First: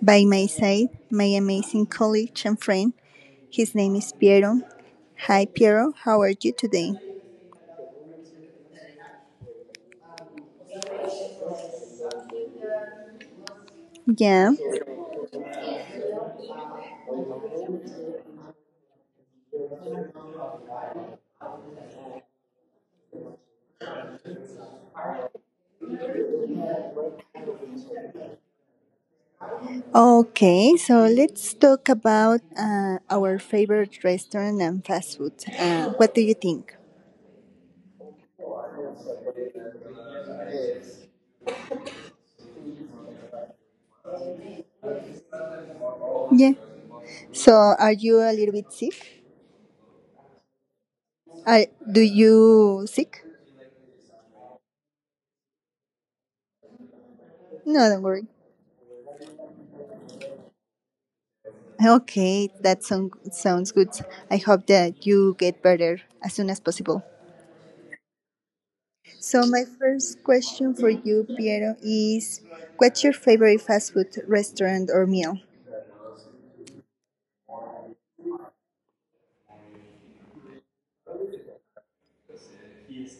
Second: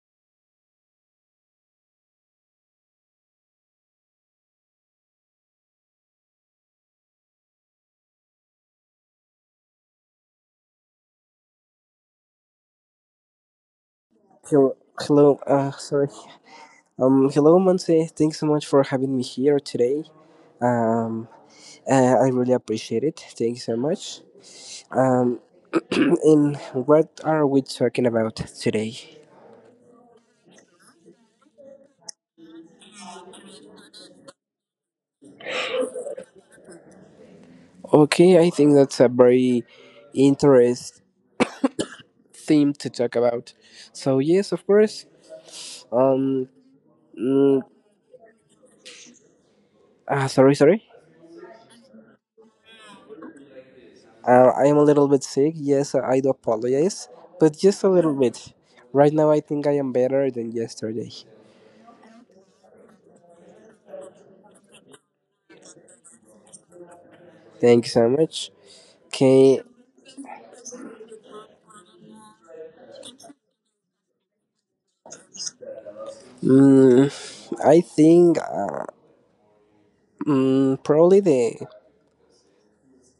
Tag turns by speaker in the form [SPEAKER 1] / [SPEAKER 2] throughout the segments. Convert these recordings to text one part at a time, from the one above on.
[SPEAKER 1] by my side my amazing colleague and friend. His name is Piero. Hi, Piero. How are you today? Yeah.
[SPEAKER 2] Hello, hello. Sorry. Hello, Monse. Thanks so much for having me here today. Um, I really appreciate it. Thank you so much. Um, and what are we talking about today?
[SPEAKER 1] Okay, so let's talk about our favorite restaurant and fast food. What do you think?
[SPEAKER 2] Okay, I think that's a very interesting theme to talk about. So yes, of course. Um,
[SPEAKER 1] Yeah. So,
[SPEAKER 2] mm,
[SPEAKER 1] are you a little bit sick?
[SPEAKER 2] Sorry, sorry.
[SPEAKER 1] Do you sick?
[SPEAKER 2] I am a little bit sick. Yes, I do apologize, but just
[SPEAKER 1] No,
[SPEAKER 2] a
[SPEAKER 1] don't
[SPEAKER 2] little
[SPEAKER 1] worry.
[SPEAKER 2] bit. Right now, I think I am better than yesterday.
[SPEAKER 1] Okay, that sounds good. I hope that you get better as soon as possible.
[SPEAKER 2] Thank you so much.
[SPEAKER 1] So,
[SPEAKER 2] Okay,
[SPEAKER 1] my first question for you, Piero, is what's your favorite fast food restaurant or meal?
[SPEAKER 2] mm, I think probably the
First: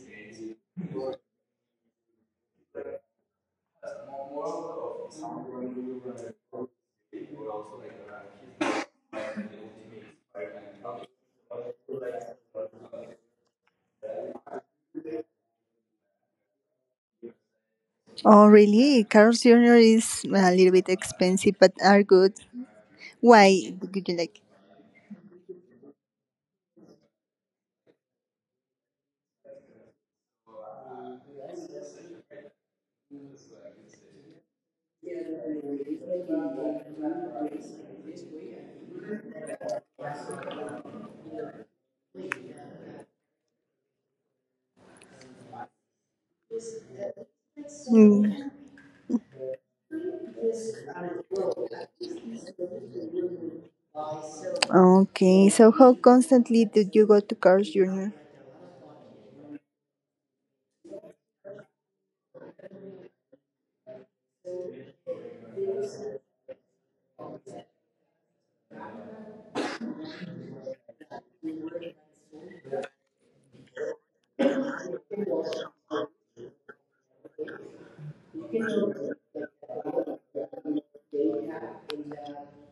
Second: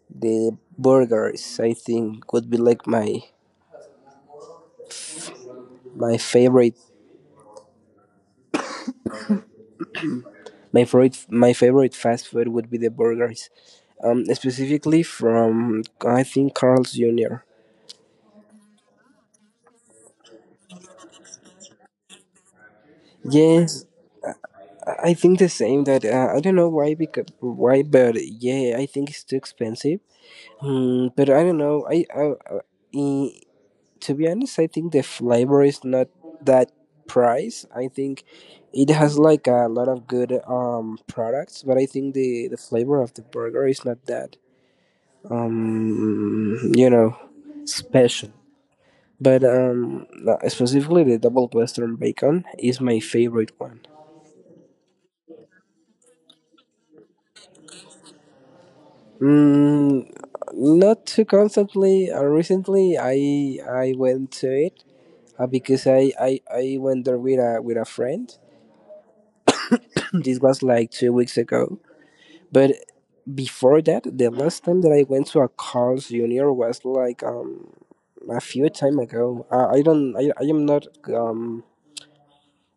[SPEAKER 2] the burgers. I think would be like my favorite my favorite my favorite fast food would be the burgers. Specifically from I think Carl's Jr.
[SPEAKER 1] Oh, really? Carl's Jr. is a little bit expensive, but are good. Why
[SPEAKER 2] Yes,
[SPEAKER 1] do you like it?
[SPEAKER 2] I think the same. That I don't know why but yeah, I think it's too expensive. Hmm, but I don't know. I, to be honest, I think the flavor is not that price. I think it has like a lot of good products, but I think the flavor of the burger is not that um, special.
[SPEAKER 1] Mm.
[SPEAKER 2] But no, specifically the double western bacon is my favorite one.
[SPEAKER 1] Okay, so how constantly did you go to Carl's Jr.?
[SPEAKER 2] Mm, Not too constantly. Recently, I went to it because I went there with a friend. This was like 2 weeks ago. But before that, the last time that I went to a Carl's Junior was like a few time ago. I don't I am not um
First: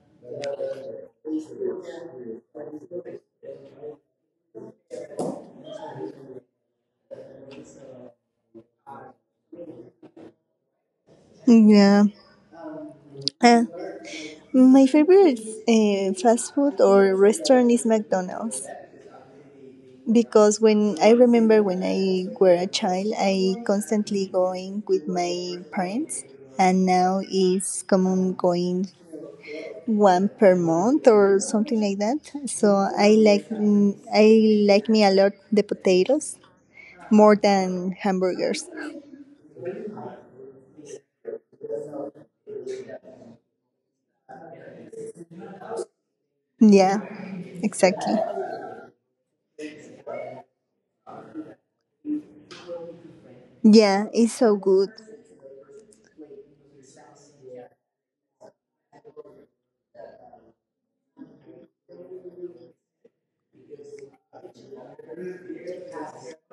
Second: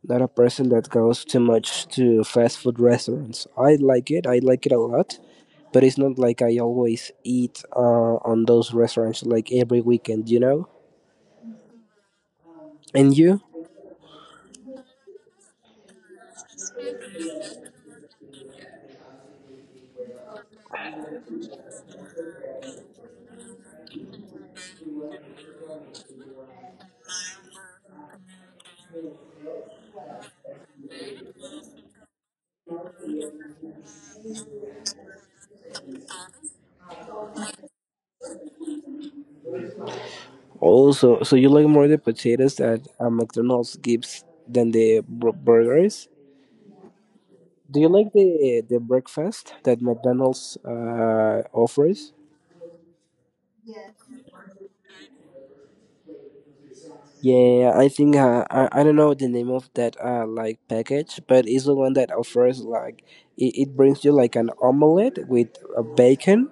[SPEAKER 2] not a person that goes too much to fast food restaurants. I like it. I like it a lot. But it's not like I always eat on those restaurants like every weekend, you know.
[SPEAKER 1] Yeah.
[SPEAKER 2] And you
[SPEAKER 1] Uh, my favorite fast food or restaurant is McDonald's, because when I remember when I were a child, I constantly going with my parents, and now it's common going one per month or something like that. So I like me a lot the potatoes more than hamburgers.
[SPEAKER 2] also, so you like more the potatoes that McDonald's gives than the burgers?
[SPEAKER 1] Yeah,
[SPEAKER 2] Do you like
[SPEAKER 1] exactly.
[SPEAKER 2] the breakfast that McDonald's offers?
[SPEAKER 1] Yeah, it's so good.
[SPEAKER 2] Yeah, I think I don't know the name of that like package, but it's the one that offers like it brings you like an omelette with a bacon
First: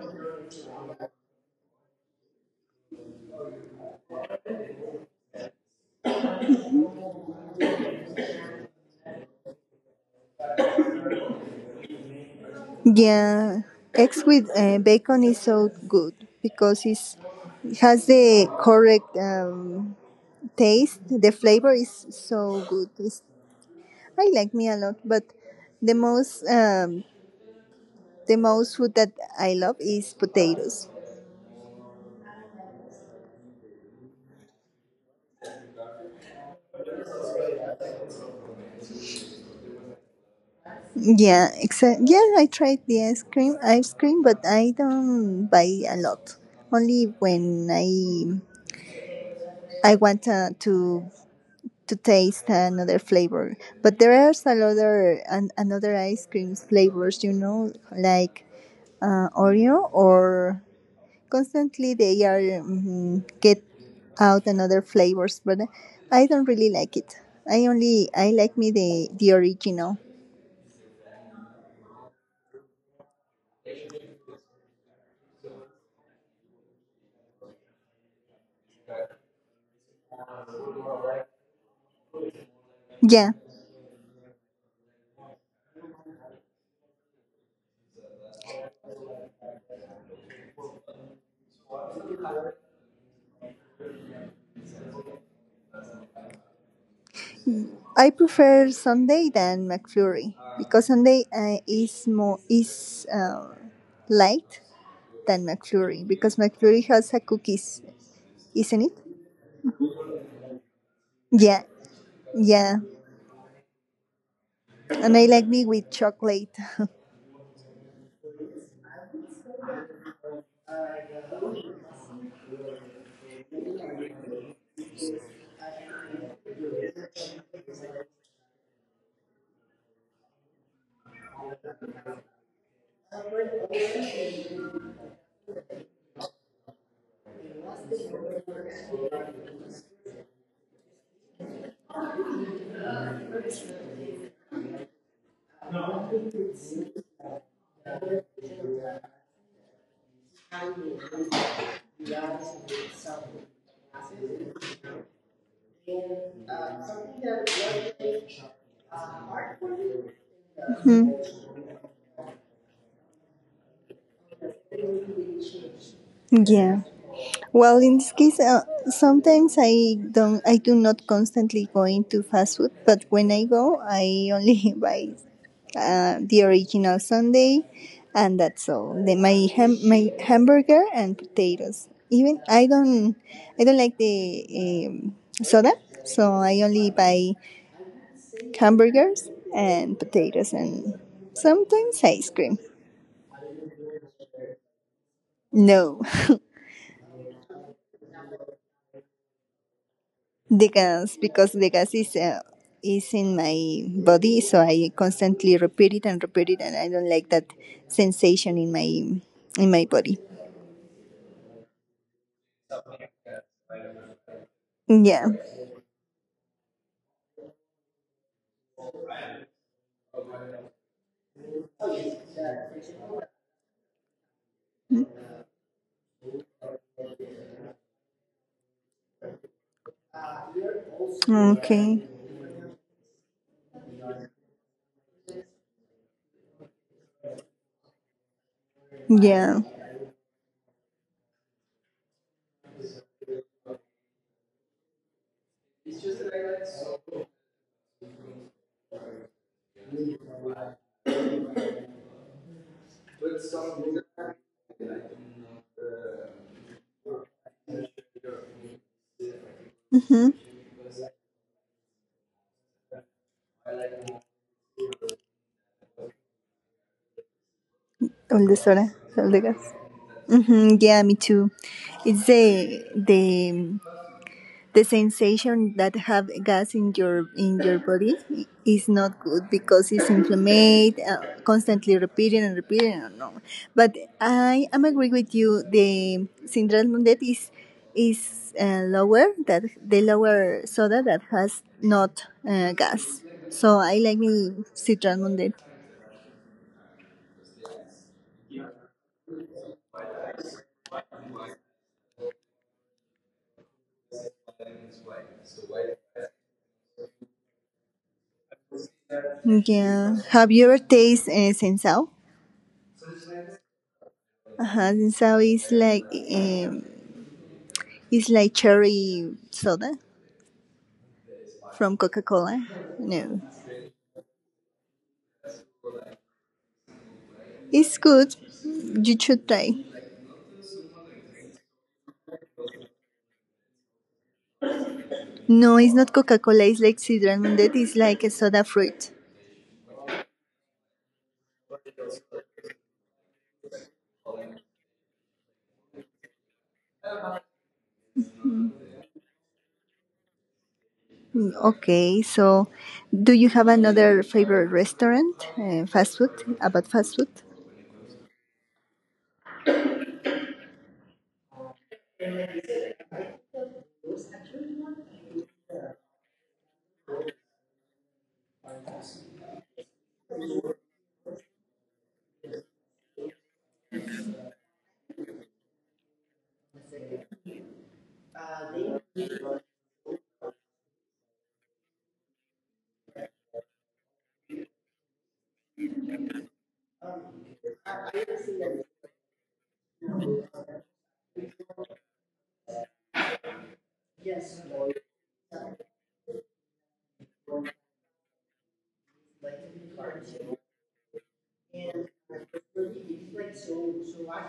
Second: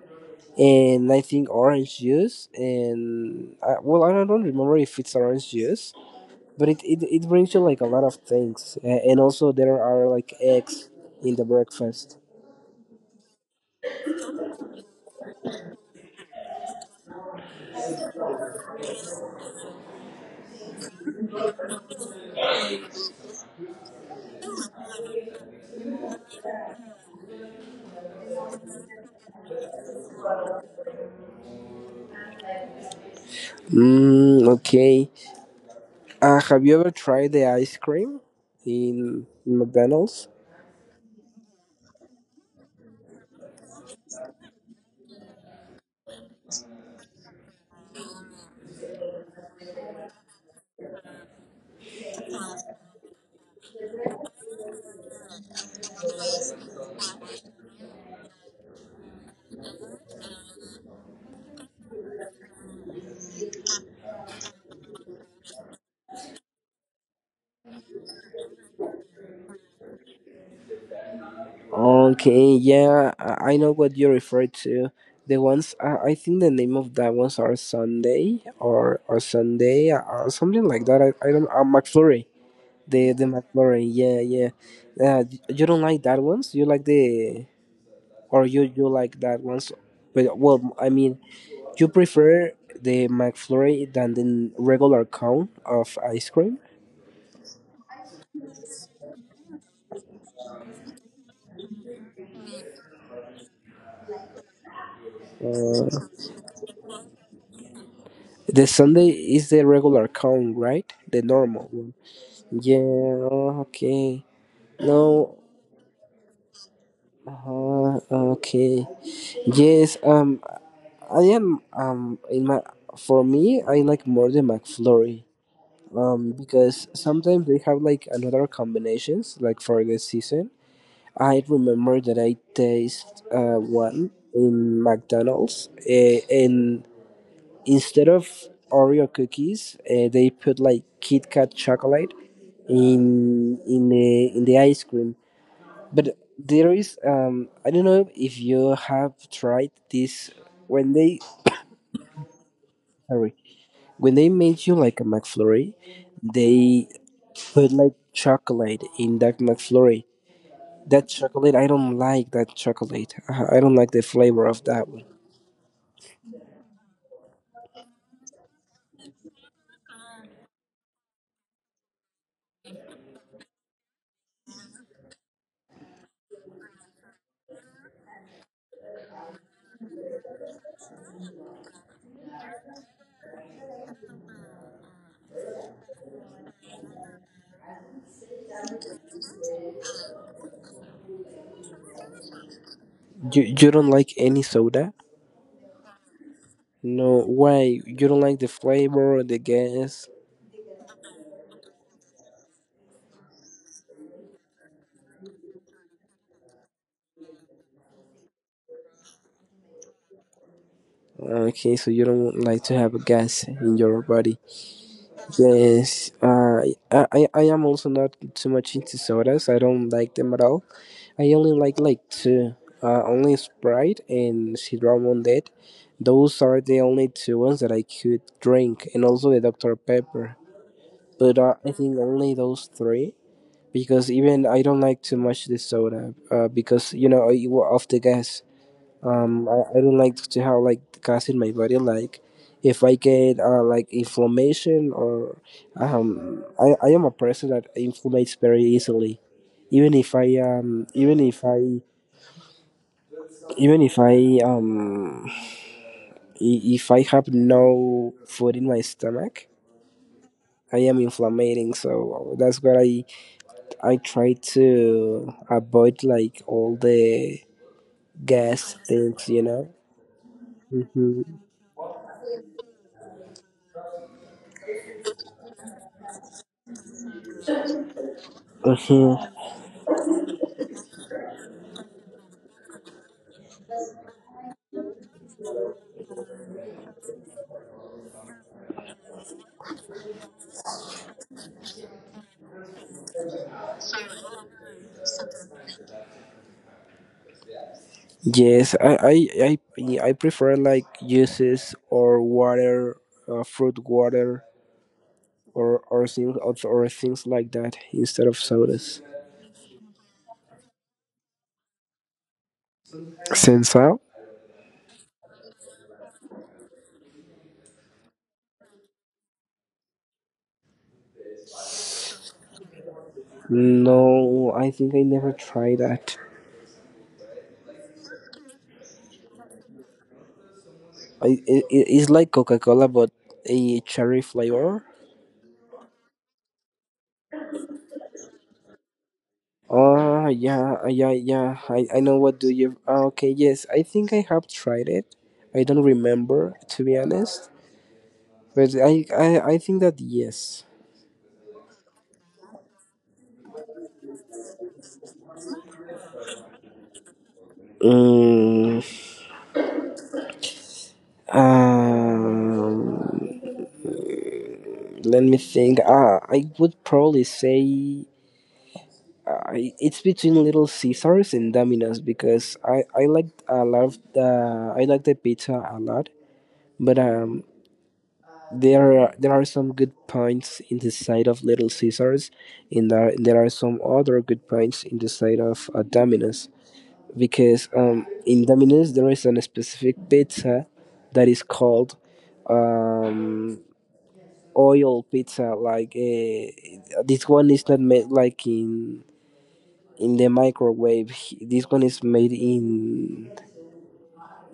[SPEAKER 2] and I think orange juice and well I don't remember if it's orange juice, but it brings you like a lot of things, and also there are like eggs in the breakfast.
[SPEAKER 1] Yeah, eggs with bacon is so good because it's has the correct taste. The flavor is so good. I like me a lot, but the most food that I love is potatoes.
[SPEAKER 2] Okay. Have you ever tried the ice cream in McDonald's?
[SPEAKER 1] Yeah, exact. Yeah, I tried the ice cream, but I don't buy a lot. Only when I want to taste another flavor. But there are some other another ice cream flavors, like Oreo or constantly they are get out another flavors, but I don't really like it. I like me the original.
[SPEAKER 2] Okay, yeah, I know what you refer to. The ones I think the name of that ones are Sunday or Sunday or something like that. I don't. McFlurry, the
[SPEAKER 1] Yeah,
[SPEAKER 2] McFlurry. Yeah, yeah. Uh, you don't like that ones. You like the or you like that ones. But well, I mean, you prefer the McFlurry than the regular cone of ice cream.
[SPEAKER 1] I prefer Sunday than McFlurry because Sunday is more is light than
[SPEAKER 2] Uh,
[SPEAKER 1] McFlurry because McFlurry has a cookies,
[SPEAKER 2] The
[SPEAKER 1] isn't it?
[SPEAKER 2] Sunday is the regular count, right? The
[SPEAKER 1] Yeah,
[SPEAKER 2] normal one.
[SPEAKER 1] yeah,
[SPEAKER 2] Yeah, okay.
[SPEAKER 1] and I
[SPEAKER 2] No,
[SPEAKER 1] like me with chocolate.
[SPEAKER 2] uh, okay. Yes, I am, in my, for me, I like more the McFlurry. Because sometimes they have like another combinations, like for the season. I remember that I taste one in McDonald's, and instead of Oreo cookies, they put like Kit Kat chocolate in the ice cream. But there is I don't know if you have tried this when they sorry when they made you like a McFlurry, they put like chocolate in that McFlurry. That
[SPEAKER 1] Mhm.
[SPEAKER 2] chocolate I don't like that chocolate. I don't like the flavor of that one.
[SPEAKER 1] Yeah. Well, in this case, sometimes I don't, I do not constantly go into fast food, but when I go, I only buy the original Sunday, and that's all. My hamburger and potatoes. Even I don't like the um, soda, so I only buy hamburgers and potatoes, and sometimes ice cream.
[SPEAKER 2] You don't like any soda?
[SPEAKER 1] No.
[SPEAKER 2] No, why? You don't like the flavor, the gas?
[SPEAKER 1] The gas, because the gas is in my body, so I constantly repeat it, and I don't like that sensation in my body.
[SPEAKER 2] Okay, so you don't like to have gas in your body.
[SPEAKER 1] Yeah.
[SPEAKER 2] Yes, I, I am also not too much into sodas. I don't like them at all. I only like two, only Sprite and Sidra Mondet. Those are the only two ones that I could drink, and also the Dr Pepper. But I think
[SPEAKER 1] Okay.
[SPEAKER 2] only those three because even I don't like too much the soda, because you know of the gas. um I,
[SPEAKER 1] Yeah.
[SPEAKER 2] I don't like to have like gas in my body like if I get like inflammation or I am a person that inflammates very easily even if I even if I even if I I- if I have no food in my stomach
[SPEAKER 1] Mhm.
[SPEAKER 2] I am inflammating so that's what i try to avoid like all the
[SPEAKER 1] All
[SPEAKER 2] gas
[SPEAKER 1] the soda,
[SPEAKER 2] things,
[SPEAKER 1] all
[SPEAKER 2] you
[SPEAKER 1] the
[SPEAKER 2] know.
[SPEAKER 1] gas. Mhm. Yeah, me too. It's the sensation that have gas in your body is
[SPEAKER 2] Hmm
[SPEAKER 1] not good because it's inflamed constantly repeating and repeating and no, but I am agree with you, the syndrome that is lower, that the lower soda that has not gas, so I like the citron mundet.
[SPEAKER 2] Yes, yeah, I prefer like juices or water, fruit water or things like that instead of sodas.
[SPEAKER 1] Yeah, have you ever tasted sensao?
[SPEAKER 2] Sensao?
[SPEAKER 1] Uh-huh. Sensao is like um, it's like cherry soda from Coca-Cola? No.
[SPEAKER 2] No, I think I never tried that.
[SPEAKER 1] It's good. You should try.
[SPEAKER 2] I it's like Coca Cola but a cherry flavor.
[SPEAKER 1] No, it's not Coca-Cola. It's like Sidra Mundet. It's like a soda fruit.
[SPEAKER 2] Oh yeah, yeah. I know what do you. Ah, okay, yes, I think I have tried it. I don't remember to be honest, but I think that yes.
[SPEAKER 1] Mm, okay, so do you have another favorite restaurant? Fast food? About fast food?
[SPEAKER 2] Mm, Um, Let me think. Ah, I would probably say I, it's between Little Caesars and Domino's because I like I love I like the pizza a lot, but There are some good points in the side of Little Caesars, and there are some other good points in the side of Domino's. Because in Domino's there is a specific pizza that is called um, oil pizza like this one is not made like in the microwave. This one is made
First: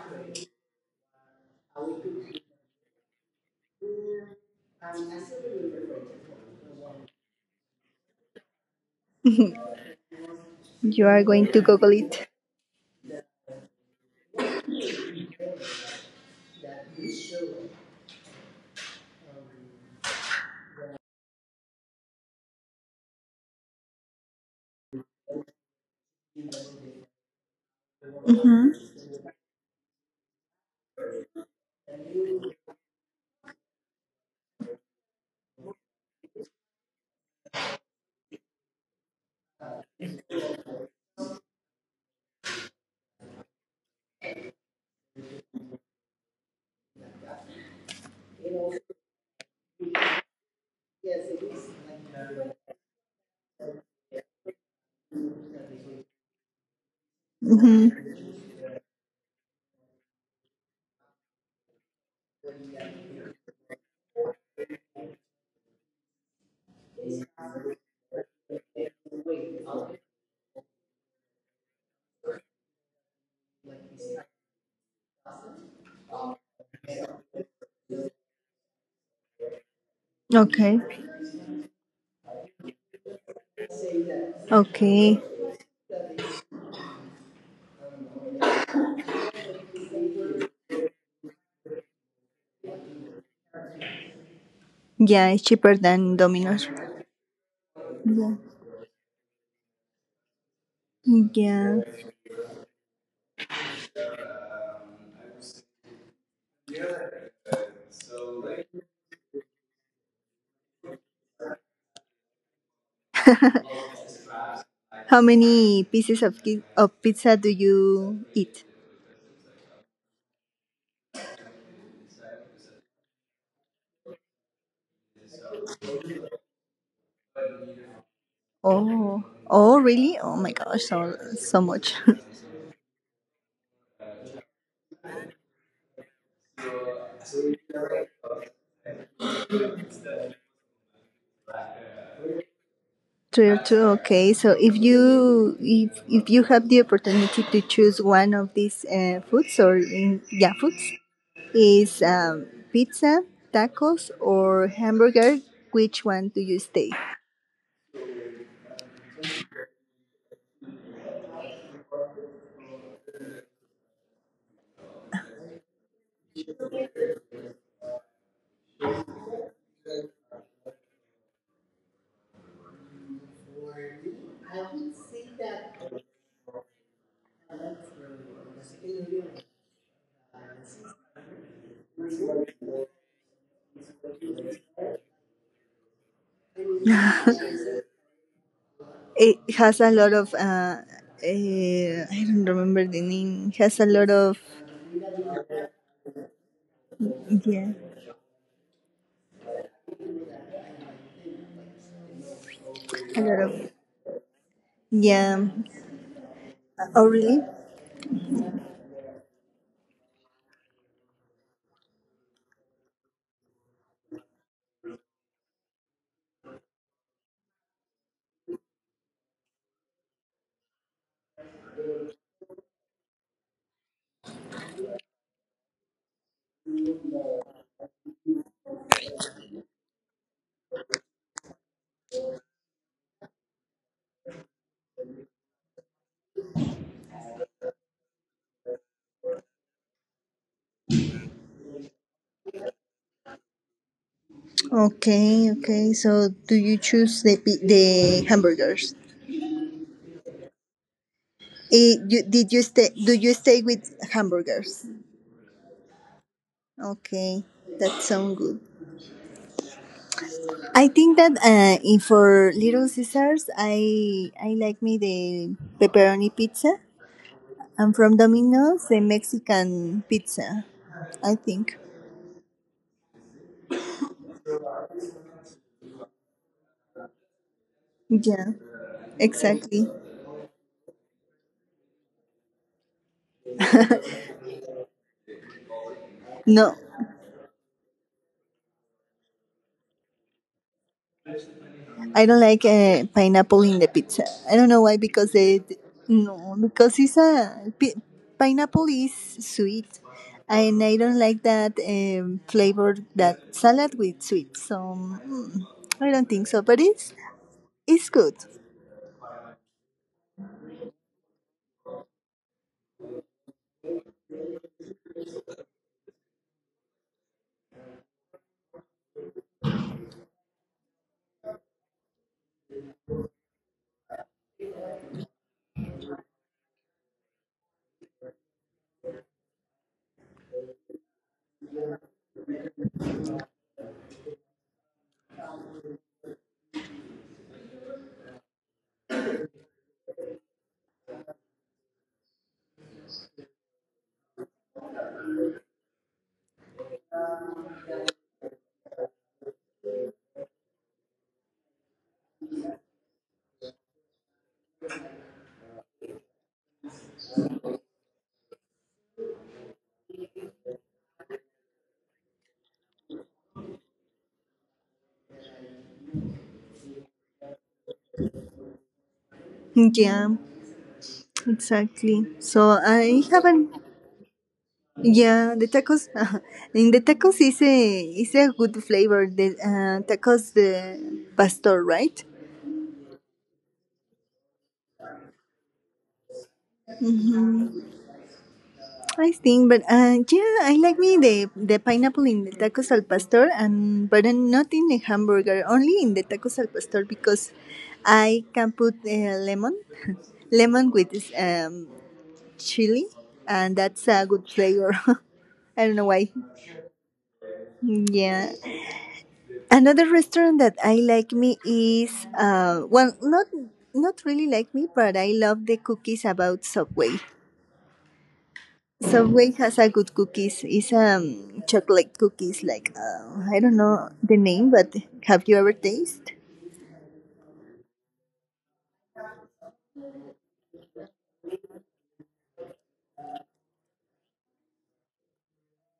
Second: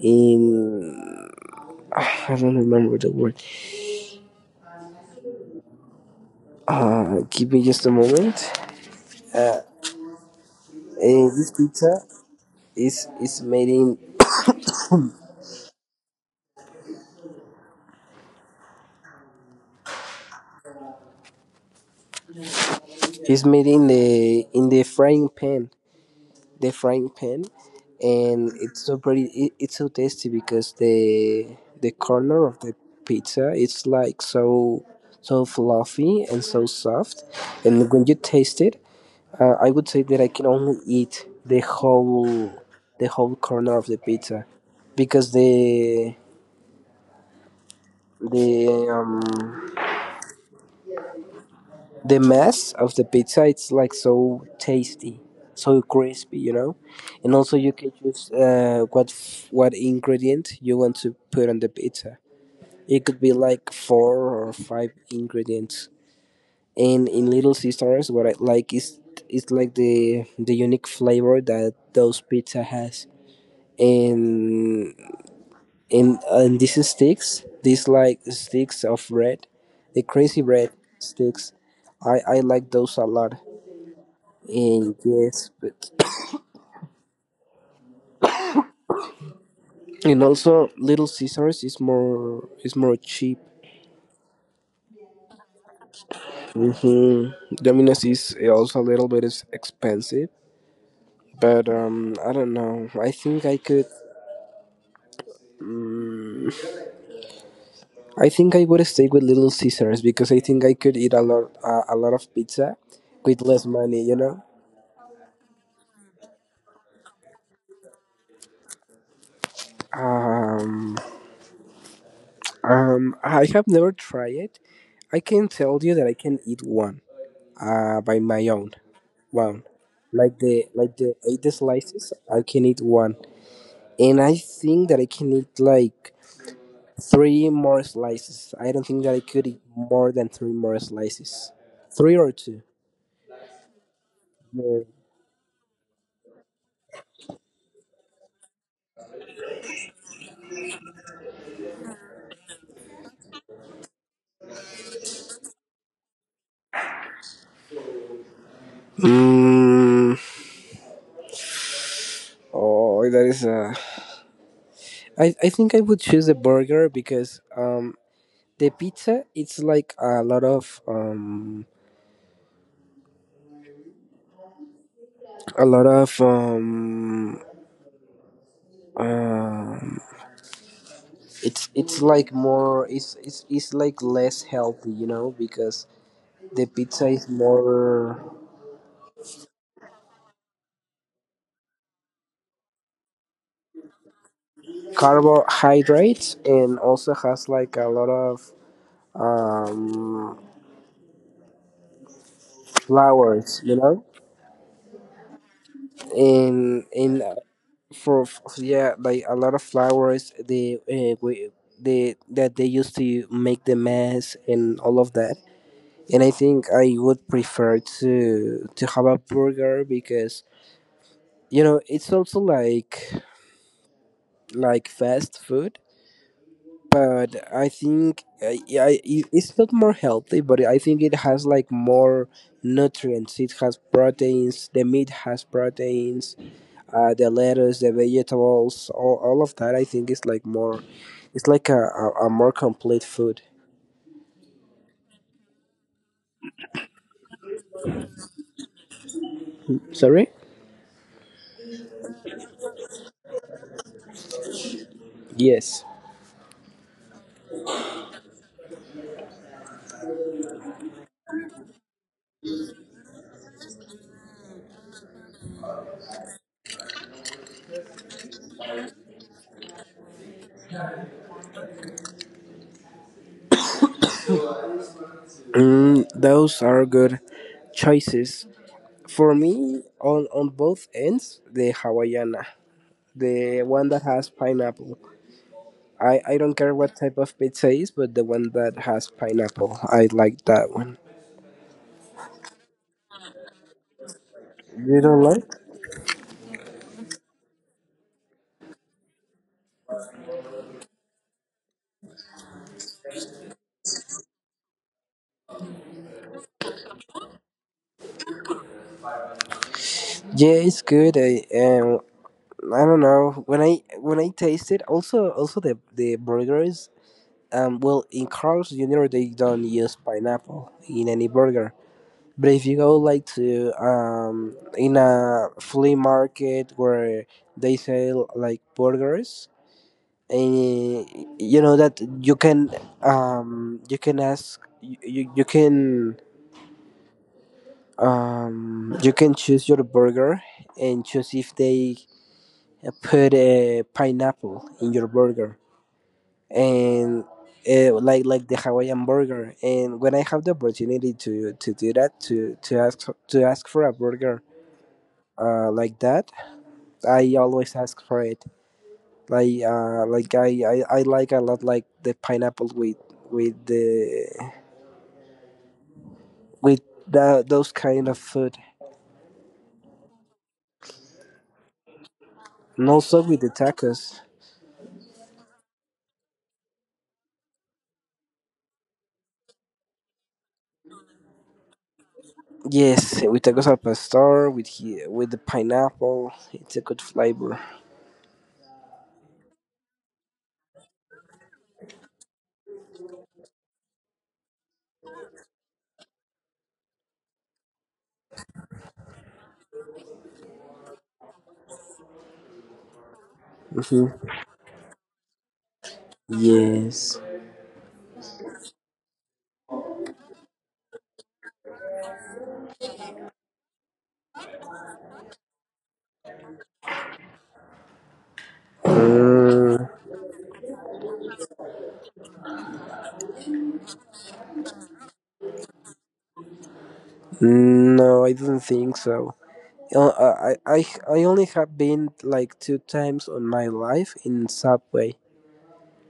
[SPEAKER 2] in I don't remember the word. Give me just a moment. uh,
[SPEAKER 1] You are going
[SPEAKER 2] this
[SPEAKER 1] to Google
[SPEAKER 2] pizza
[SPEAKER 1] it.
[SPEAKER 2] is is made in is made in the frying pan, the frying pan, and it's
[SPEAKER 1] Mm-hmm.
[SPEAKER 2] so pretty. It's so tasty because the corner of the pizza it's like so so fluffy and so soft, and when you taste it, I would say that I can only eat the whole corner of the pizza because the um the mess of the pizza it's like so tasty, so crispy, you know. And also you can
[SPEAKER 1] Mm-hmm.
[SPEAKER 2] choose what ingredient you want to put on the pizza. It could be like 4 or 5 ingredients. And in little sisters what I like is like the unique flavor that those pizza has. and and these sticks, these like sticks of bread, the crazy bread
[SPEAKER 1] Okay.
[SPEAKER 2] sticks, i like those a lot. And
[SPEAKER 1] Okay.
[SPEAKER 2] yes, but and also Little Caesars is more cheap.
[SPEAKER 1] Yeah, it's cheaper than Domino's.
[SPEAKER 2] Hmm. Domino's is
[SPEAKER 1] Yeah.
[SPEAKER 2] also a little bit is expensive, but
[SPEAKER 1] Yeah.
[SPEAKER 2] I don't know. I think I could. mm, I think I would stay with Little Caesars because I think I could eat a lot of pizza with less money. You know.
[SPEAKER 1] How many pieces of of pizza do you eat?
[SPEAKER 2] Um, I have never tried it. I can tell you that I can eat one by my own.
[SPEAKER 1] Oh,
[SPEAKER 2] One.
[SPEAKER 1] oh, really? Oh my gosh,
[SPEAKER 2] Like the
[SPEAKER 1] so
[SPEAKER 2] eight
[SPEAKER 1] so much.
[SPEAKER 2] slices, I can eat one, and I think that I can eat like 3 more slices. I don't think that I could eat more than 3 more slices. 3 or 2.
[SPEAKER 1] True, true. Okay, so
[SPEAKER 2] Yeah.
[SPEAKER 1] if you have the opportunity to choose one of these foods or yeah, foods is pizza, tacos, or hamburger. Which one do you stay?
[SPEAKER 2] Mm, oh, that is a. I think I would choose a burger because the pizza it's like a lot of a lot of. um it's like more it's like less healthy, you know, because the pizza is more
[SPEAKER 1] It has a lot of I don't remember the name. It has a lot of,
[SPEAKER 2] carbohydrates and also has
[SPEAKER 1] yeah,
[SPEAKER 2] like a lot of um
[SPEAKER 1] a lot
[SPEAKER 2] flowers,
[SPEAKER 1] of,
[SPEAKER 2] you know,
[SPEAKER 1] yeah. Oh,
[SPEAKER 2] and
[SPEAKER 1] really?
[SPEAKER 2] yeah, like a lot of flowers they that they used to make the mess and all of that. And I think I would prefer to have a burger because you know it's also like fast food but I think yeah, it's not more healthy but I think it has like more nutrients. It has proteins, the meat has proteins. The lettuce, the vegetables, all of that I think is like more, it's like a more complete food.
[SPEAKER 1] Okay, okay. So, do you choose the the hamburgers?
[SPEAKER 2] Sorry.
[SPEAKER 1] Did you stay? Do you stay with hamburgers?
[SPEAKER 2] Yes.
[SPEAKER 1] Okay, that sounds good. I think that in for Little Caesars, I like me the pepperoni pizza, and from Domino's the Mexican pizza. I think.
[SPEAKER 2] Those are good choices.
[SPEAKER 1] Yeah,
[SPEAKER 2] For me
[SPEAKER 1] exactly.
[SPEAKER 2] on both ends the hawaiiana, the one that has pineapple. I don't care
[SPEAKER 1] No.
[SPEAKER 2] what type of pizza is, but the one that has pineapple, I like that one.
[SPEAKER 1] I don't like pineapple in the pizza. I don't know why
[SPEAKER 2] You don't
[SPEAKER 1] because
[SPEAKER 2] like?
[SPEAKER 1] they, no, because it's pineapple is sweet, and I don't like that flavor that salad with sweet. So I don't think so, but it's good.
[SPEAKER 2] Yeah, it's good. I don't know. When I taste it, also the burgers. Well, in Carl's Jr. they don't use pineapple in any burger. But if you go like to in a flea market where they sell like burgers, you know that you can ask you can you can choose your burger and choose if they put a pineapple in your burger and like the Hawaiian burger. And when I have the opportunity to do that to ask to ask for a burger like that, I always ask for it. Like like I like a lot like the pineapple with the with that those kind of food,
[SPEAKER 1] Yeah, exactly. So
[SPEAKER 2] and also
[SPEAKER 1] I
[SPEAKER 2] with the
[SPEAKER 1] haven't.
[SPEAKER 2] tacos.
[SPEAKER 1] Yeah, the tacos. In the tacos is a good flavor. The tacos the pastor, right?
[SPEAKER 2] Yes, with tacos al pastor, with he, with the pineapple, it's a good flavor.
[SPEAKER 1] Mm-hmm. I think, but yeah, I like me the pineapple in the tacos al pastor, and but not in the hamburger, only in the tacos al pastor because I can put lemon, lemon with chili, and that's
[SPEAKER 2] Hmm.
[SPEAKER 1] a good flavor. I don't know why.
[SPEAKER 2] Yes.
[SPEAKER 1] Yeah. Another restaurant that I like me is well, not really like me, but I love the cookies about Subway. Subway
[SPEAKER 2] Uh,
[SPEAKER 1] has a good cookies. It's chocolate cookies, like I don't know the name, but have you ever tasted?
[SPEAKER 2] no, I don't think so. I only have been like two times on my life in Subway.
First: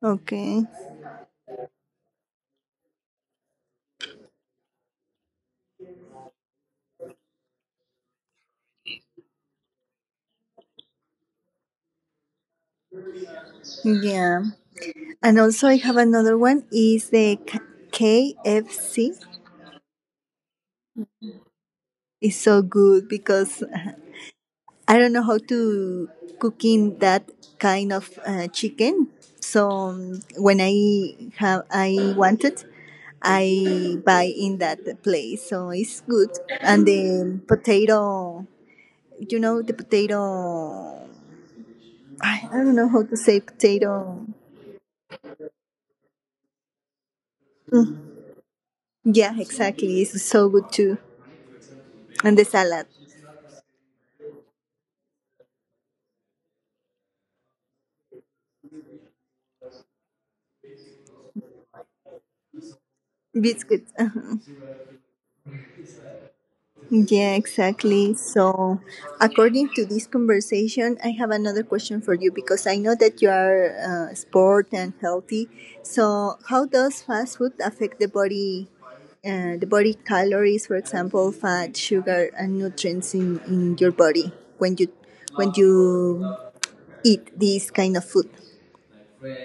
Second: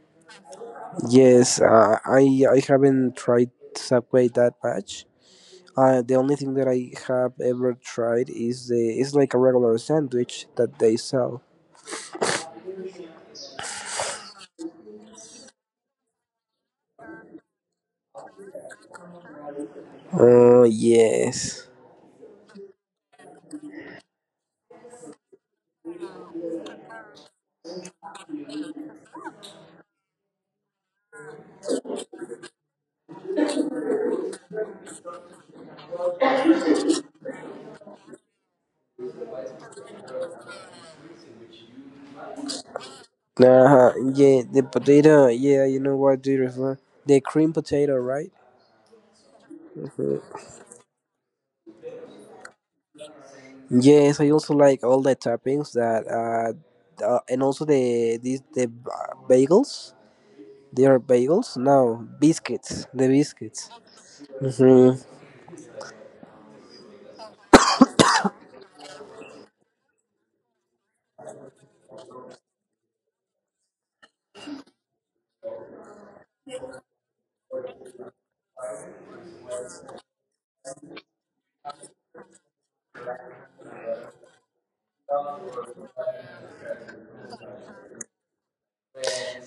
[SPEAKER 1] Okay,
[SPEAKER 2] Yes, I haven't tried Subway that much. The only thing that I have ever tried is the it's like a regular sandwich that they sell.
[SPEAKER 1] yeah. And also, I have another one. Is the KFC?
[SPEAKER 2] Oh yes.
[SPEAKER 1] It's so good because I don't know how to cooking that kind of chicken. So when I wanted, I buy in that place. So it's good. And the potato, I don't know how to say potato.
[SPEAKER 2] Yeah, the potato. Yeah, you know what do you refer? The cream potato,
[SPEAKER 1] Mm,
[SPEAKER 2] right?
[SPEAKER 1] yeah, exactly, it's
[SPEAKER 2] Mhm.
[SPEAKER 1] so good too, and the salad.
[SPEAKER 2] Yes, I also like all the toppings that and also these bagels. They are bagels? No, biscuits. The biscuits.
[SPEAKER 1] Biscuits.
[SPEAKER 2] Hmm.
[SPEAKER 1] Yeah, exactly. So, according to this conversation, I have another question for you because I know that you are sport and healthy. So, how does fast food affect the body calories, for example, fat, sugar, and nutrients in your body when you eat this kind of food?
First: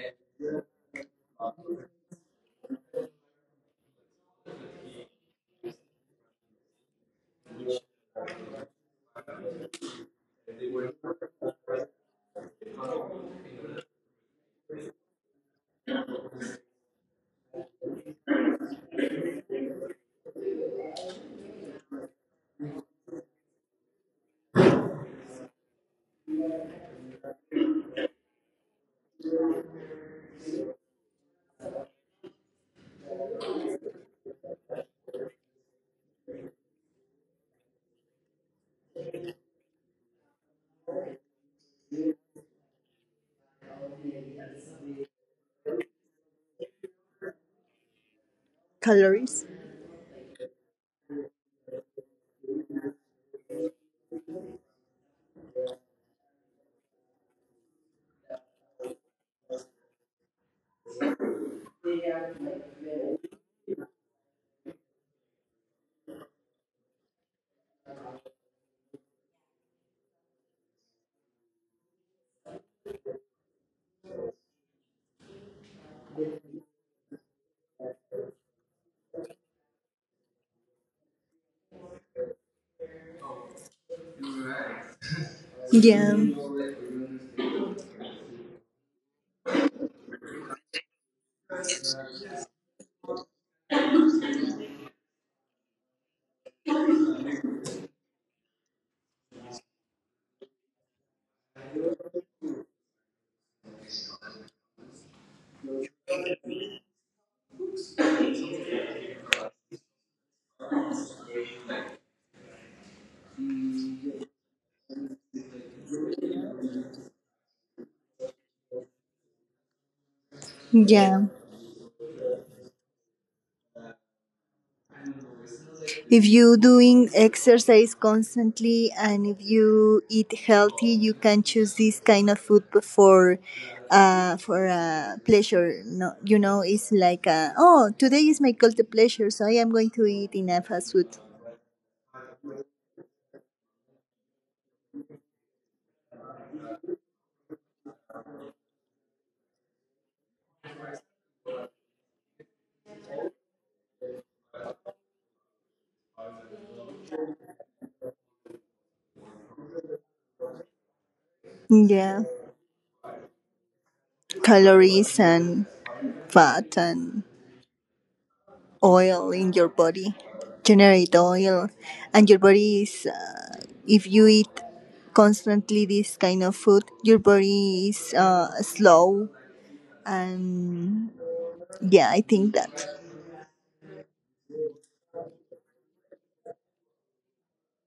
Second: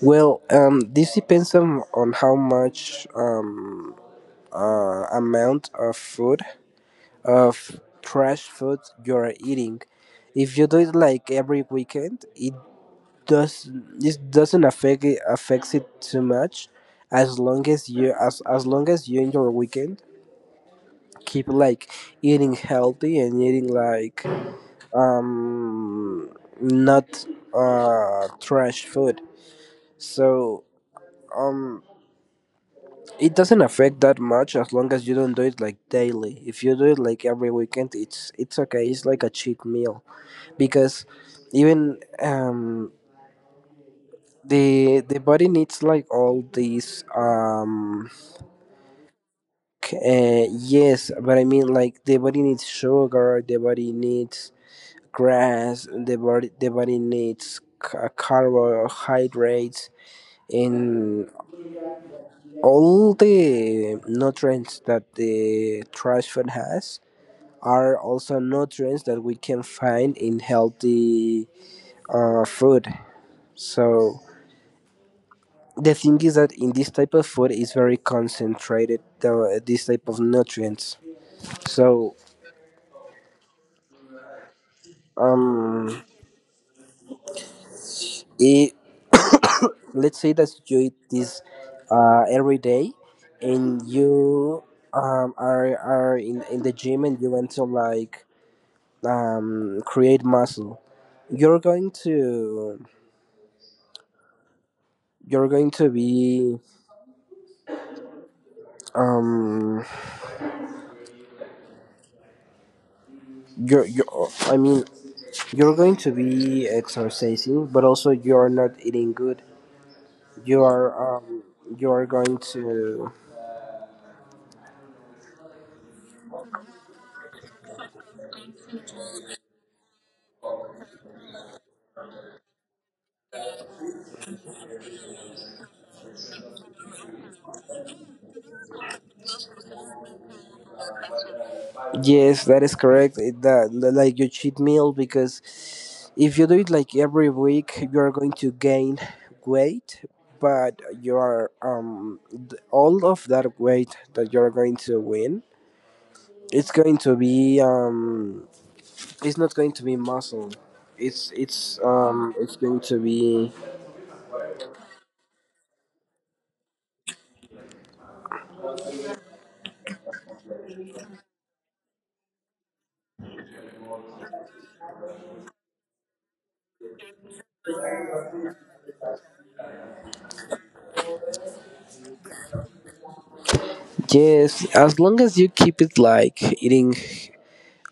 [SPEAKER 2] Well, this depends on how much amount of food of fresh food you're eating. If you do it like every weekend, it does, it doesn't affect, it affects it too much. As long as you, as long as you in your weekend keep like eating healthy and eating like um not trash food. so um It doesn't affect that much as long as you don't do it like daily. If you do it like every weekend, it's okay. It's like a cheat meal because even the body needs like all these
[SPEAKER 1] Calories.
[SPEAKER 2] c- uh, yes, but I mean like the body needs sugar, the body needs grass, the body needs carbohydrates. And all the nutrients that the trash food has are also nutrients that we can find in healthy food. So the thing is that in this type of food is very concentrated this type of nutrients. So um,
[SPEAKER 1] Yeah,
[SPEAKER 2] it, let's say that you eat this every day, and you are in the gym and you want to like create muscle. You're going to, you're going to be um you're, I mean, you're going to be exercising, but also you're not eating good. You are
[SPEAKER 1] yeah.
[SPEAKER 2] um, you are going to,
[SPEAKER 1] If you doing exercise constantly, and if you eat healthy, you can choose this kind of food for pleasure, no, it's like, oh, today is my guilty pleasure, so I am going to eat in a fast food.
[SPEAKER 2] yes, that is correct. It, that like your cheat meal, because if you do it like every week, you are going to gain weight, but you are all of that weight that you are going to win, it's going to be it's not going to be muscle. It's it's
[SPEAKER 1] Yeah,
[SPEAKER 2] um it's going to be,
[SPEAKER 1] calories and fat and oil in your body, generate oil, and your body is if you eat constantly this kind of food, your body is slow, and yeah, I think that
[SPEAKER 2] yes, as long as you keep it like eating,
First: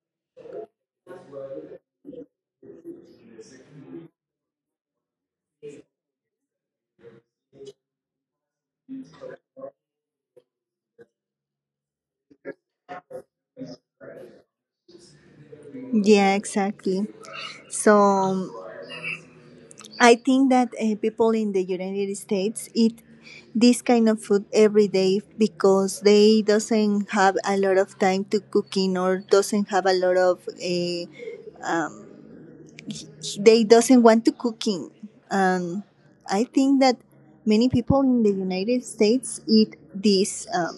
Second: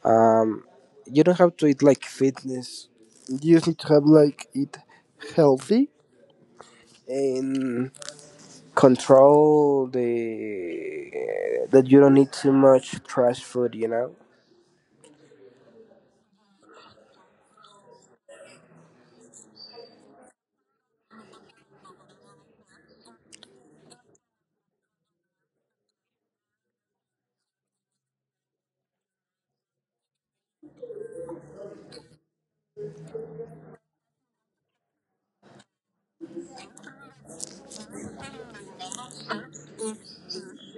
[SPEAKER 2] um, you don't have to eat like fitness. You just need to have like eat healthy and control the that you don't eat too much trash food. You know.
[SPEAKER 1] yeah, exactly. So I think that people in the United States eat this kind of food every day because they doesn't have a lot of time to cooking, or doesn't have a lot of they doesn't want to cooking. And I think that many people in the United States eat this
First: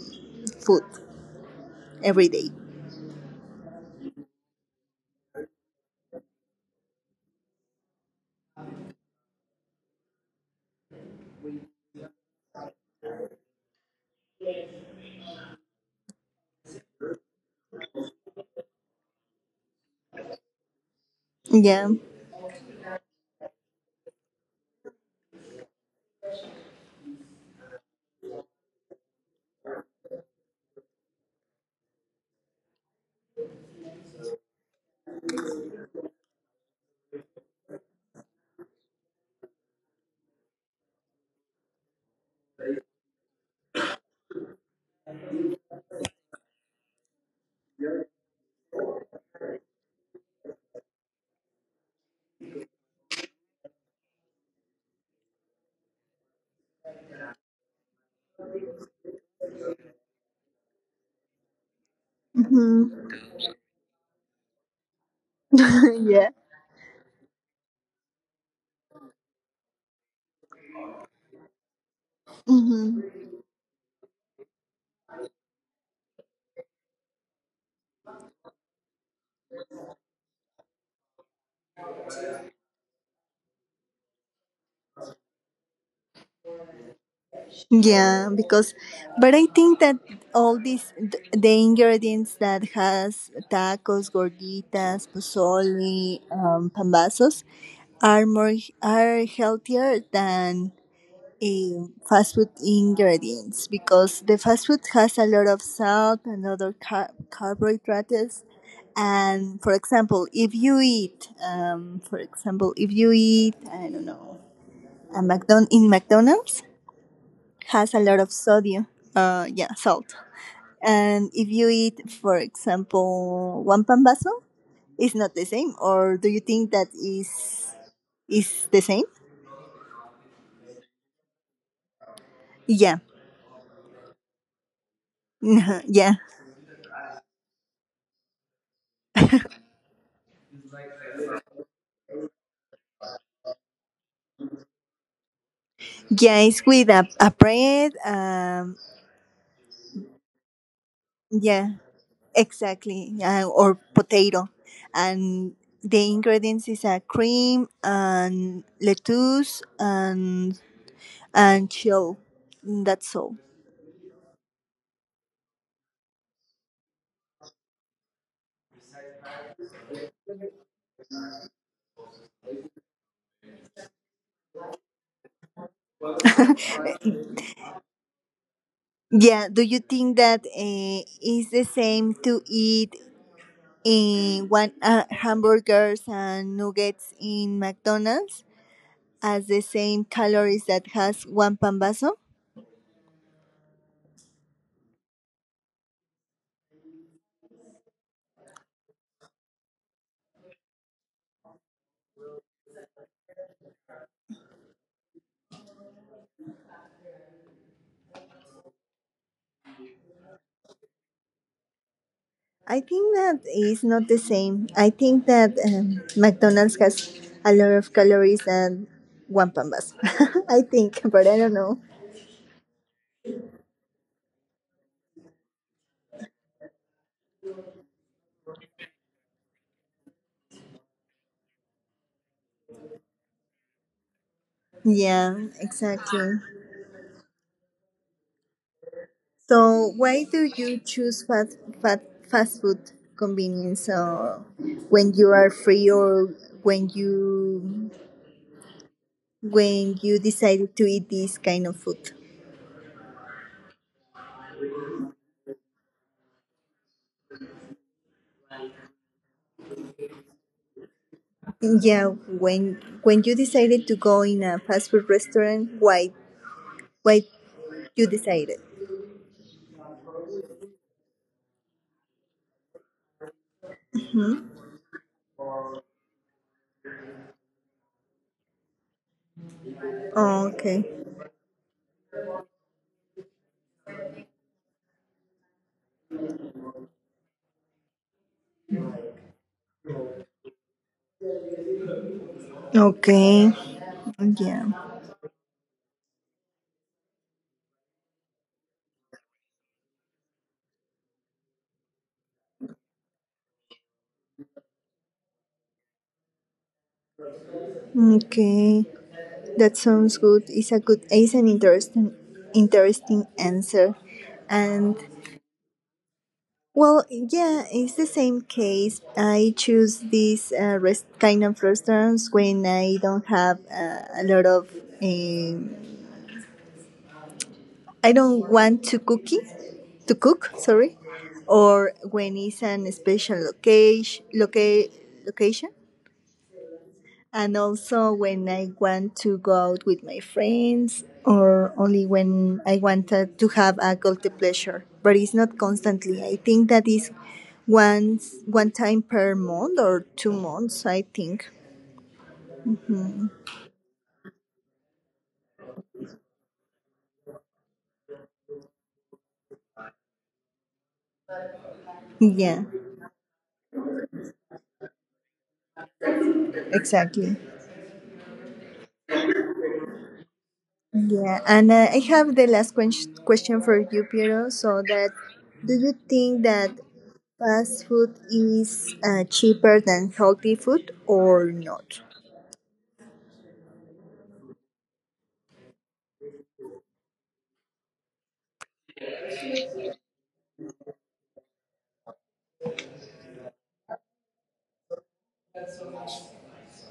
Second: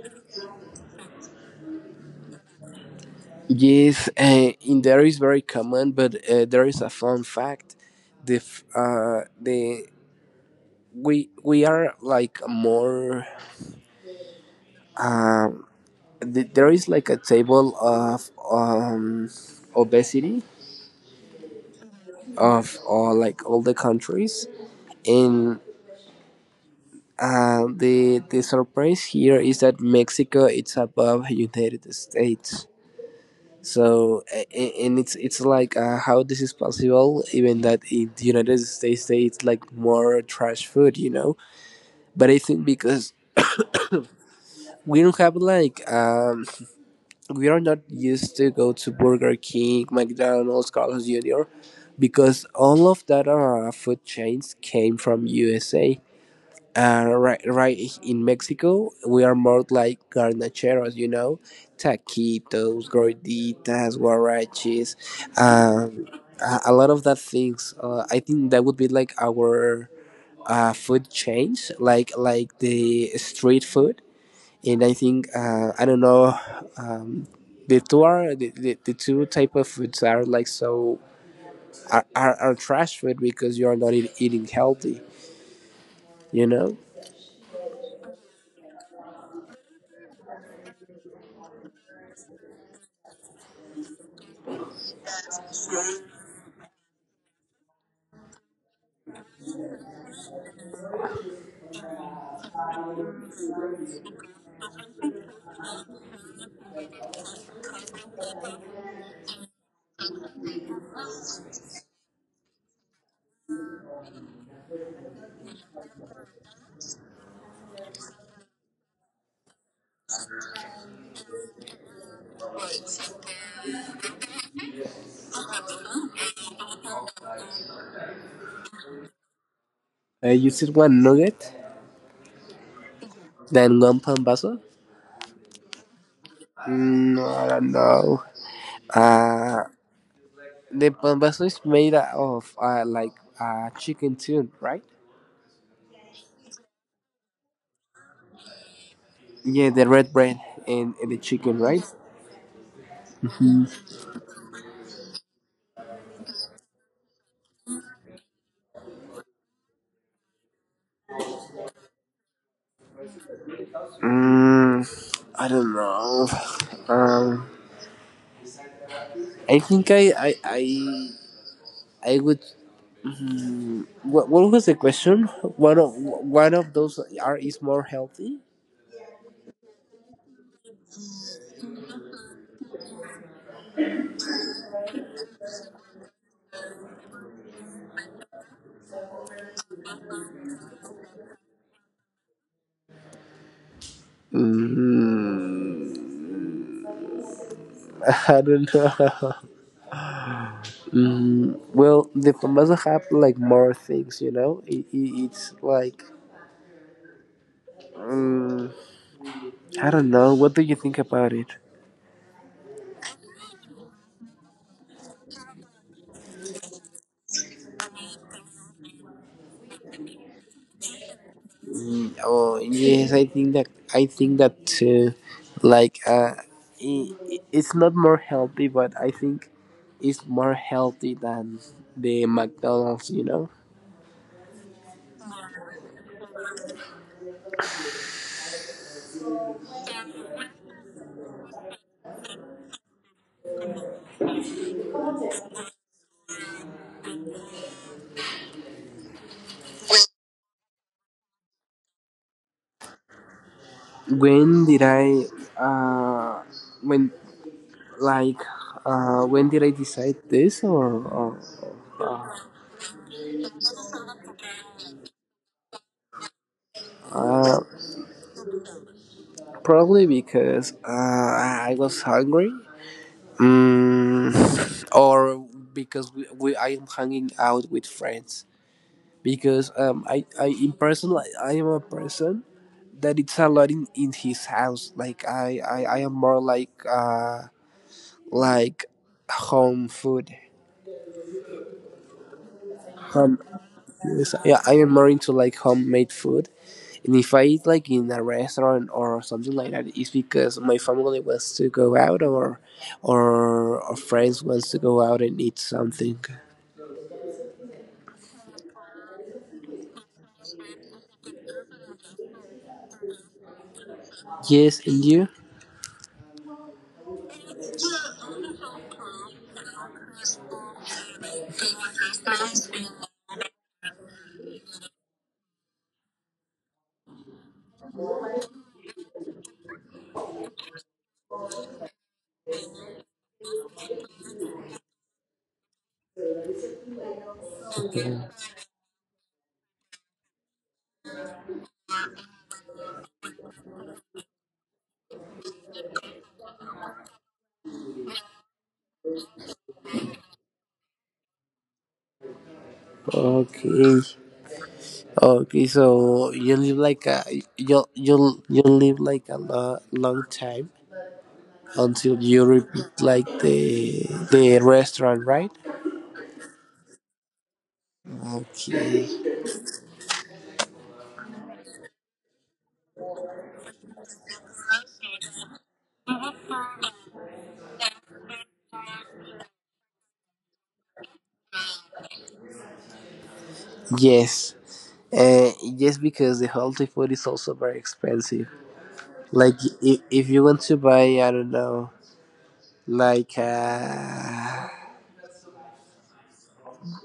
[SPEAKER 1] food every day.
[SPEAKER 2] Yes, in there is very common, but there is a fun fact. The we are like more. There is like a table of obesity
[SPEAKER 1] Yeah.
[SPEAKER 2] of all like all the countries. And the surprise here is that Mexico it's above United States. So and it's like how this is possible, even that in the United States they eat like more trash food, you know. But I think because we don't have like we are not used to go to Burger King, McDonald's, Carl's Jr. Because all of that food chains came from USA. Right in Mexico, we are more like garnacheros, you know, taquitos,
[SPEAKER 1] Hmm.
[SPEAKER 2] gorditas, guaraches, um,
[SPEAKER 1] Yeah.
[SPEAKER 2] a lot of that things. I think that would be like our food chains, like the
[SPEAKER 1] Mm-hmm.
[SPEAKER 2] street food. And I think I don't know, um, the two are the two type of foods are like so are, are trash food because you are not eating healthy. You know.
[SPEAKER 1] Yeah, because, but I think that all these the ingredients that has tacos, gorditas, pozole, pambazos are more are healthier than fast food ingredients because the fast food has a lot of salt and other carbohydrates. And for example, if you eat, for example, if you eat, I don't know, in McDonald's has a lot of sodium, yeah, salt. And if you eat, for example, one pan vaso, it's not the same. Or do you think that is the same?
[SPEAKER 2] You said one nugget,
[SPEAKER 1] Yeah,
[SPEAKER 2] then one pan vaso.
[SPEAKER 1] yeah,
[SPEAKER 2] Mm, I don't know. Uh, the pan vaso is made of like chicken tune, right?
[SPEAKER 1] yeah. It's with a bread.
[SPEAKER 2] Yeah, the red bread and the chicken,
[SPEAKER 1] Yeah,
[SPEAKER 2] right?
[SPEAKER 1] exactly. Or potato, and the ingredients is a cream and lettuce and shell. That's all.
[SPEAKER 2] Mm, I don't know. Um, I think I. I would. Mm, what was the question? One of one of those are is more healthy.
[SPEAKER 1] Yeah, do you think that it's the same to eat in one hamburgers and nuggets in McDonald's as the same calories that has one pambazo?
[SPEAKER 2] Mm, I don't know. Mm, well, the famosa have like more things, you know. It, it's like mm, I don't know. What do you think about it?
[SPEAKER 1] I think that is not the same. I think that McDonald's has a lot of calories than one pambazo. I think, but I don't know.
[SPEAKER 2] Mm, oh yes, I think that too. Like it's not more healthy, but I think it's more healthy than the McDonald's. You know.
[SPEAKER 1] Yeah, exactly. So why do you choose fast food convenience when you are free or when you decided to eat this kind of food?
[SPEAKER 2] When did I, uh, when like when did I decide this, or
[SPEAKER 1] Yeah, when you decided to go in a fast food restaurant, why
[SPEAKER 2] uh,
[SPEAKER 1] you decided?
[SPEAKER 2] probably because I was hungry,
[SPEAKER 1] Hmm?
[SPEAKER 2] mm, or because we I am hanging out with friends. Because
[SPEAKER 1] Oh,
[SPEAKER 2] I
[SPEAKER 1] okay.
[SPEAKER 2] in person like, I am a person that it's a lot in his house. Like I am more like like home food.
[SPEAKER 1] Okay.
[SPEAKER 2] Um, yes, yeah,
[SPEAKER 1] Yeah.
[SPEAKER 2] I am more into like homemade food, and if I eat like in a restaurant or something like that, it's because my family wants to go out, or, or friends wants to go out and eat something.
[SPEAKER 1] Okay. That sounds good. It's a good. It's an interesting answer.
[SPEAKER 2] Yes,
[SPEAKER 1] And,
[SPEAKER 2] and you?
[SPEAKER 1] well, yeah, it's the same case. I choose these rest kind of restaurants when I don't have a lot of. Um, I don't want to cook. Sorry, or when it's an special location, location. And also when I want to go out with my friends, or only when I wanted to have a guilty pleasure. But it's not constantly. I think that is once one time per month or 2 months, I think.
[SPEAKER 2] Okay. Okay, so you live like a, you live like a long time until you
[SPEAKER 1] Yeah.
[SPEAKER 2] repeat like the restaurant, right?
[SPEAKER 1] Exactly.
[SPEAKER 2] Okay.
[SPEAKER 1] Yeah, and I have the last question for you, Piero. So that do you think that fast food is cheaper than healthy food or not?
[SPEAKER 2] Yes. Uh, just because the healthy food is also very expensive. Like if you want to buy, I don't know, like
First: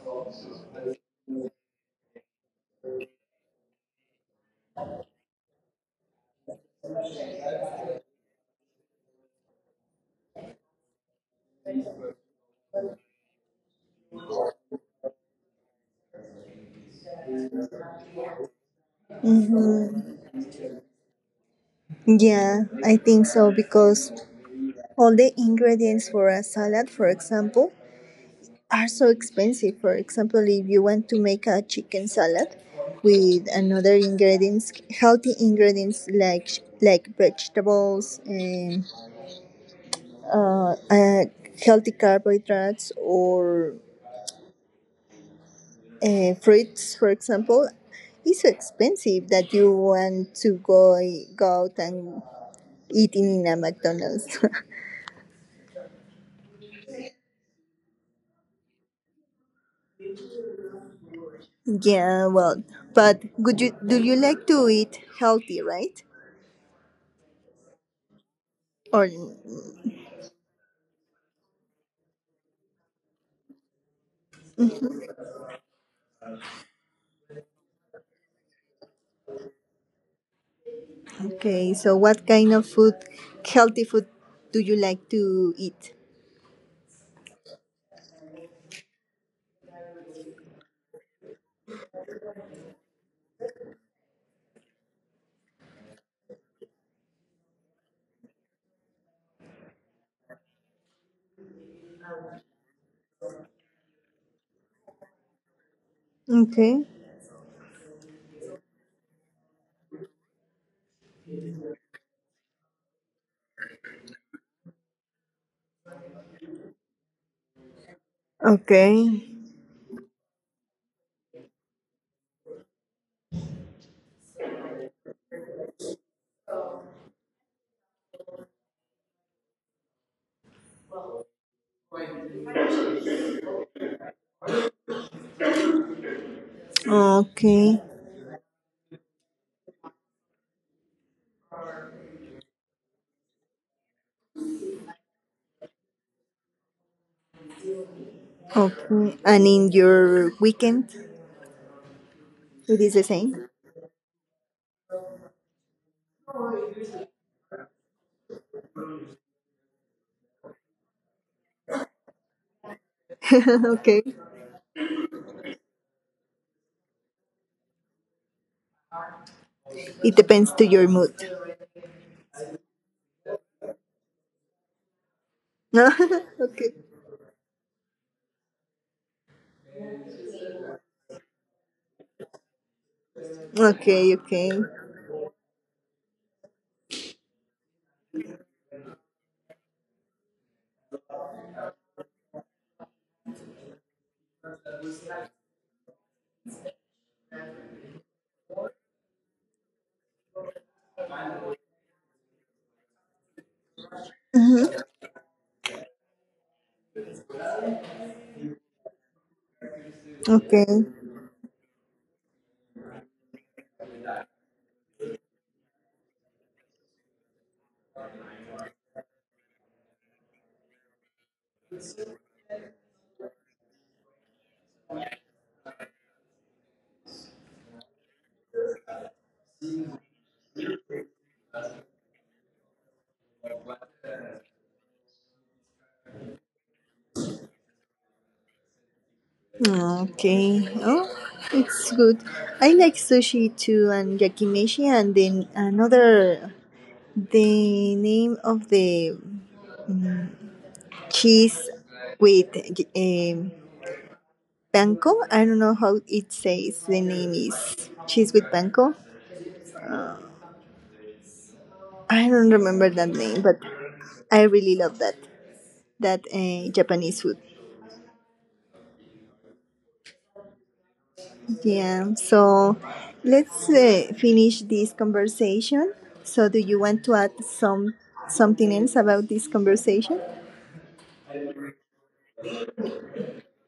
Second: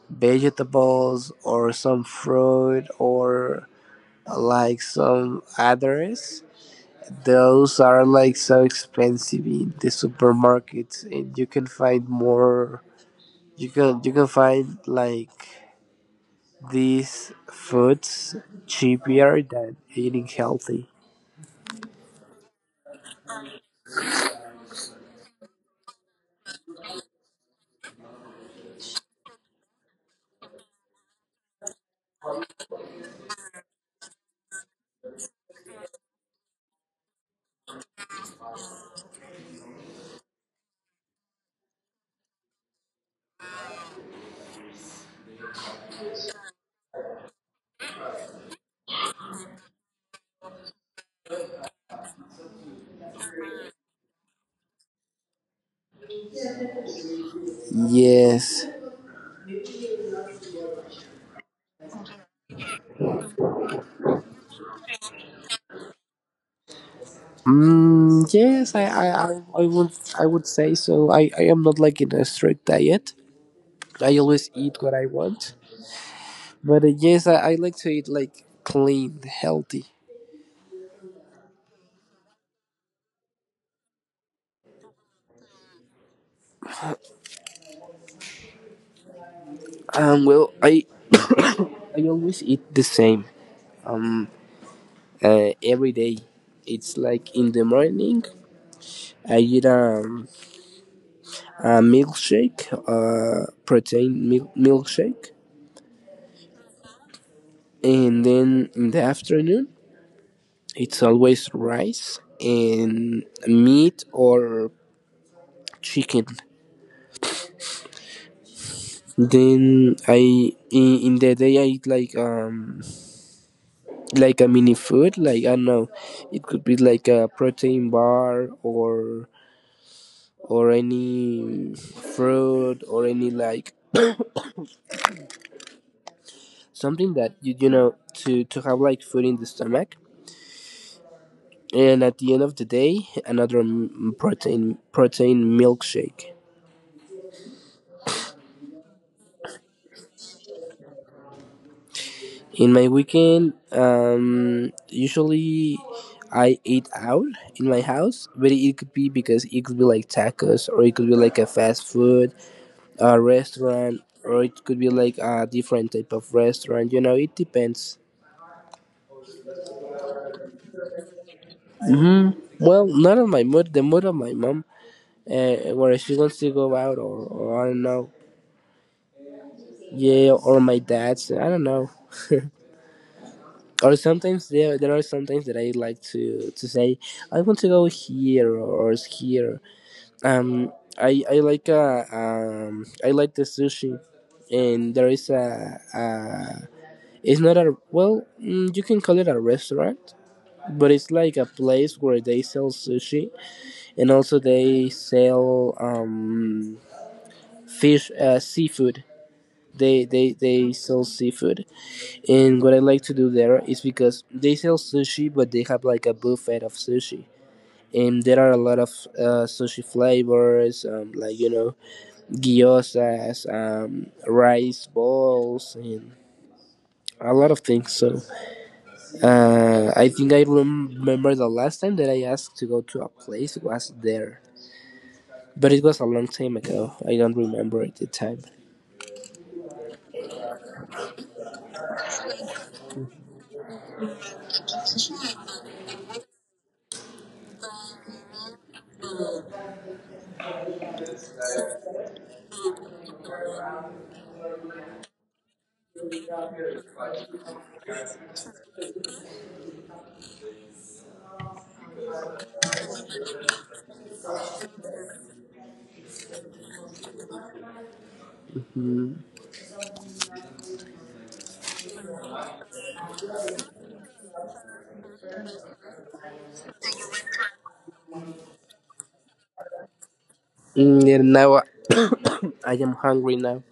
[SPEAKER 2] vegetables or some fruit or like some others, those are like so expensive in the supermarkets, and you can find more. You can find like these foods cheaper than
[SPEAKER 1] Mm-hmm.
[SPEAKER 2] eating healthy.
[SPEAKER 1] Yeah, I think so because all the ingredients for a salad, for example, are so expensive. For example, if you want to make a chicken salad with another ingredients, healthy ingredients like vegetables and uh, uh, healthy carbohydrates or fruits, for example, it's so expensive that you want to go out and eating in a McDonald's.
[SPEAKER 2] Yes.
[SPEAKER 1] Yeah, well, but would you do you like to eat healthy, right?
[SPEAKER 2] Mm, yes,
[SPEAKER 1] Or
[SPEAKER 2] I would say so. I am not like in a strict diet. I always eat what I want, but yes, I like to eat like clean, healthy.
[SPEAKER 1] Okay, so what kind of food, healthy food, do you like to eat?
[SPEAKER 2] Um, well, I, I always eat the same. Um, every day, it's like in the morning. I eat a milkshake, protein milkshake,
[SPEAKER 1] Okay,
[SPEAKER 2] and then in the afternoon it's always rice and meat or chicken.
[SPEAKER 1] okay,
[SPEAKER 2] Then I in the day I eat like a mini food, like I don't know, it could be like a protein bar or any fruit or any like something that you
[SPEAKER 1] okay,
[SPEAKER 2] know, to have like food in the stomach. And at the end of the day, another protein protein milkshake.
[SPEAKER 1] okay. And in your weekend,
[SPEAKER 2] In
[SPEAKER 1] it
[SPEAKER 2] my
[SPEAKER 1] is the same.
[SPEAKER 2] weekend, usually I eat out in my house, but it could be, because it could be like tacos, or it could be like a fast food, a restaurant,
[SPEAKER 1] Okay,
[SPEAKER 2] or it could be like a different type of restaurant. You know, it depends.
[SPEAKER 1] it depends to your mood.
[SPEAKER 2] Hmm. Well, not on my mood, the mood of my mom, where she wants to
[SPEAKER 1] Okay,
[SPEAKER 2] go out, or I don't know. Yeah, or my dad's, I don't know. Or
[SPEAKER 1] okay,
[SPEAKER 2] sometimes
[SPEAKER 1] okay.
[SPEAKER 2] there are sometimes that I like to say I want to go here or, here. Um, I like the sushi, and there is a, it's not a well mm, you can call it a restaurant, but it's like a place where they sell sushi and also
[SPEAKER 1] Hmm.
[SPEAKER 2] they sell fish seafood. They
[SPEAKER 1] Okay.
[SPEAKER 2] sell seafood. And what I like to do there is because they sell sushi, but they have like a buffet of sushi. And there are a lot of sushi flavors, like you know, gyozas, rice balls, and a lot of things. So I think I remember the last time that I asked to go to a place was there, but it was a long time ago. I don't remember at the time.
[SPEAKER 1] Ah, okay. Oh, it's good. I like sushi too, and yakimeshi, and then another, the name of the cheese with um, panko. I don't know how it says. The name is cheese with panko. I don't remember that name, but I really love that Japanese food.
[SPEAKER 2] Mm,
[SPEAKER 1] Yeah, so let's finish this conversation. So, do you want to add something else about this conversation?
[SPEAKER 2] and now I, I am hungry now.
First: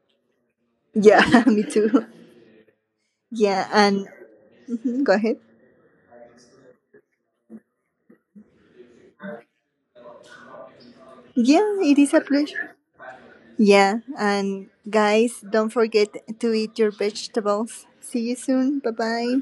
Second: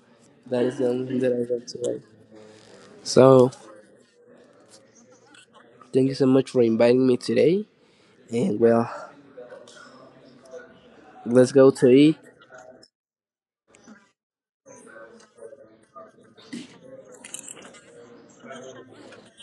[SPEAKER 2] That is the only thing that
[SPEAKER 1] Yeah,
[SPEAKER 2] I
[SPEAKER 1] me
[SPEAKER 2] want to like.
[SPEAKER 1] too.
[SPEAKER 2] So
[SPEAKER 1] Yeah, and, mhm, go ahead.
[SPEAKER 2] thank you so much for inviting me today. And well, let's go
[SPEAKER 1] Yeah,
[SPEAKER 2] to
[SPEAKER 1] it is
[SPEAKER 2] eat.
[SPEAKER 1] a pleasure. Yeah, and guys, don't forget to eat your vegetables. See you soon. Bye bye.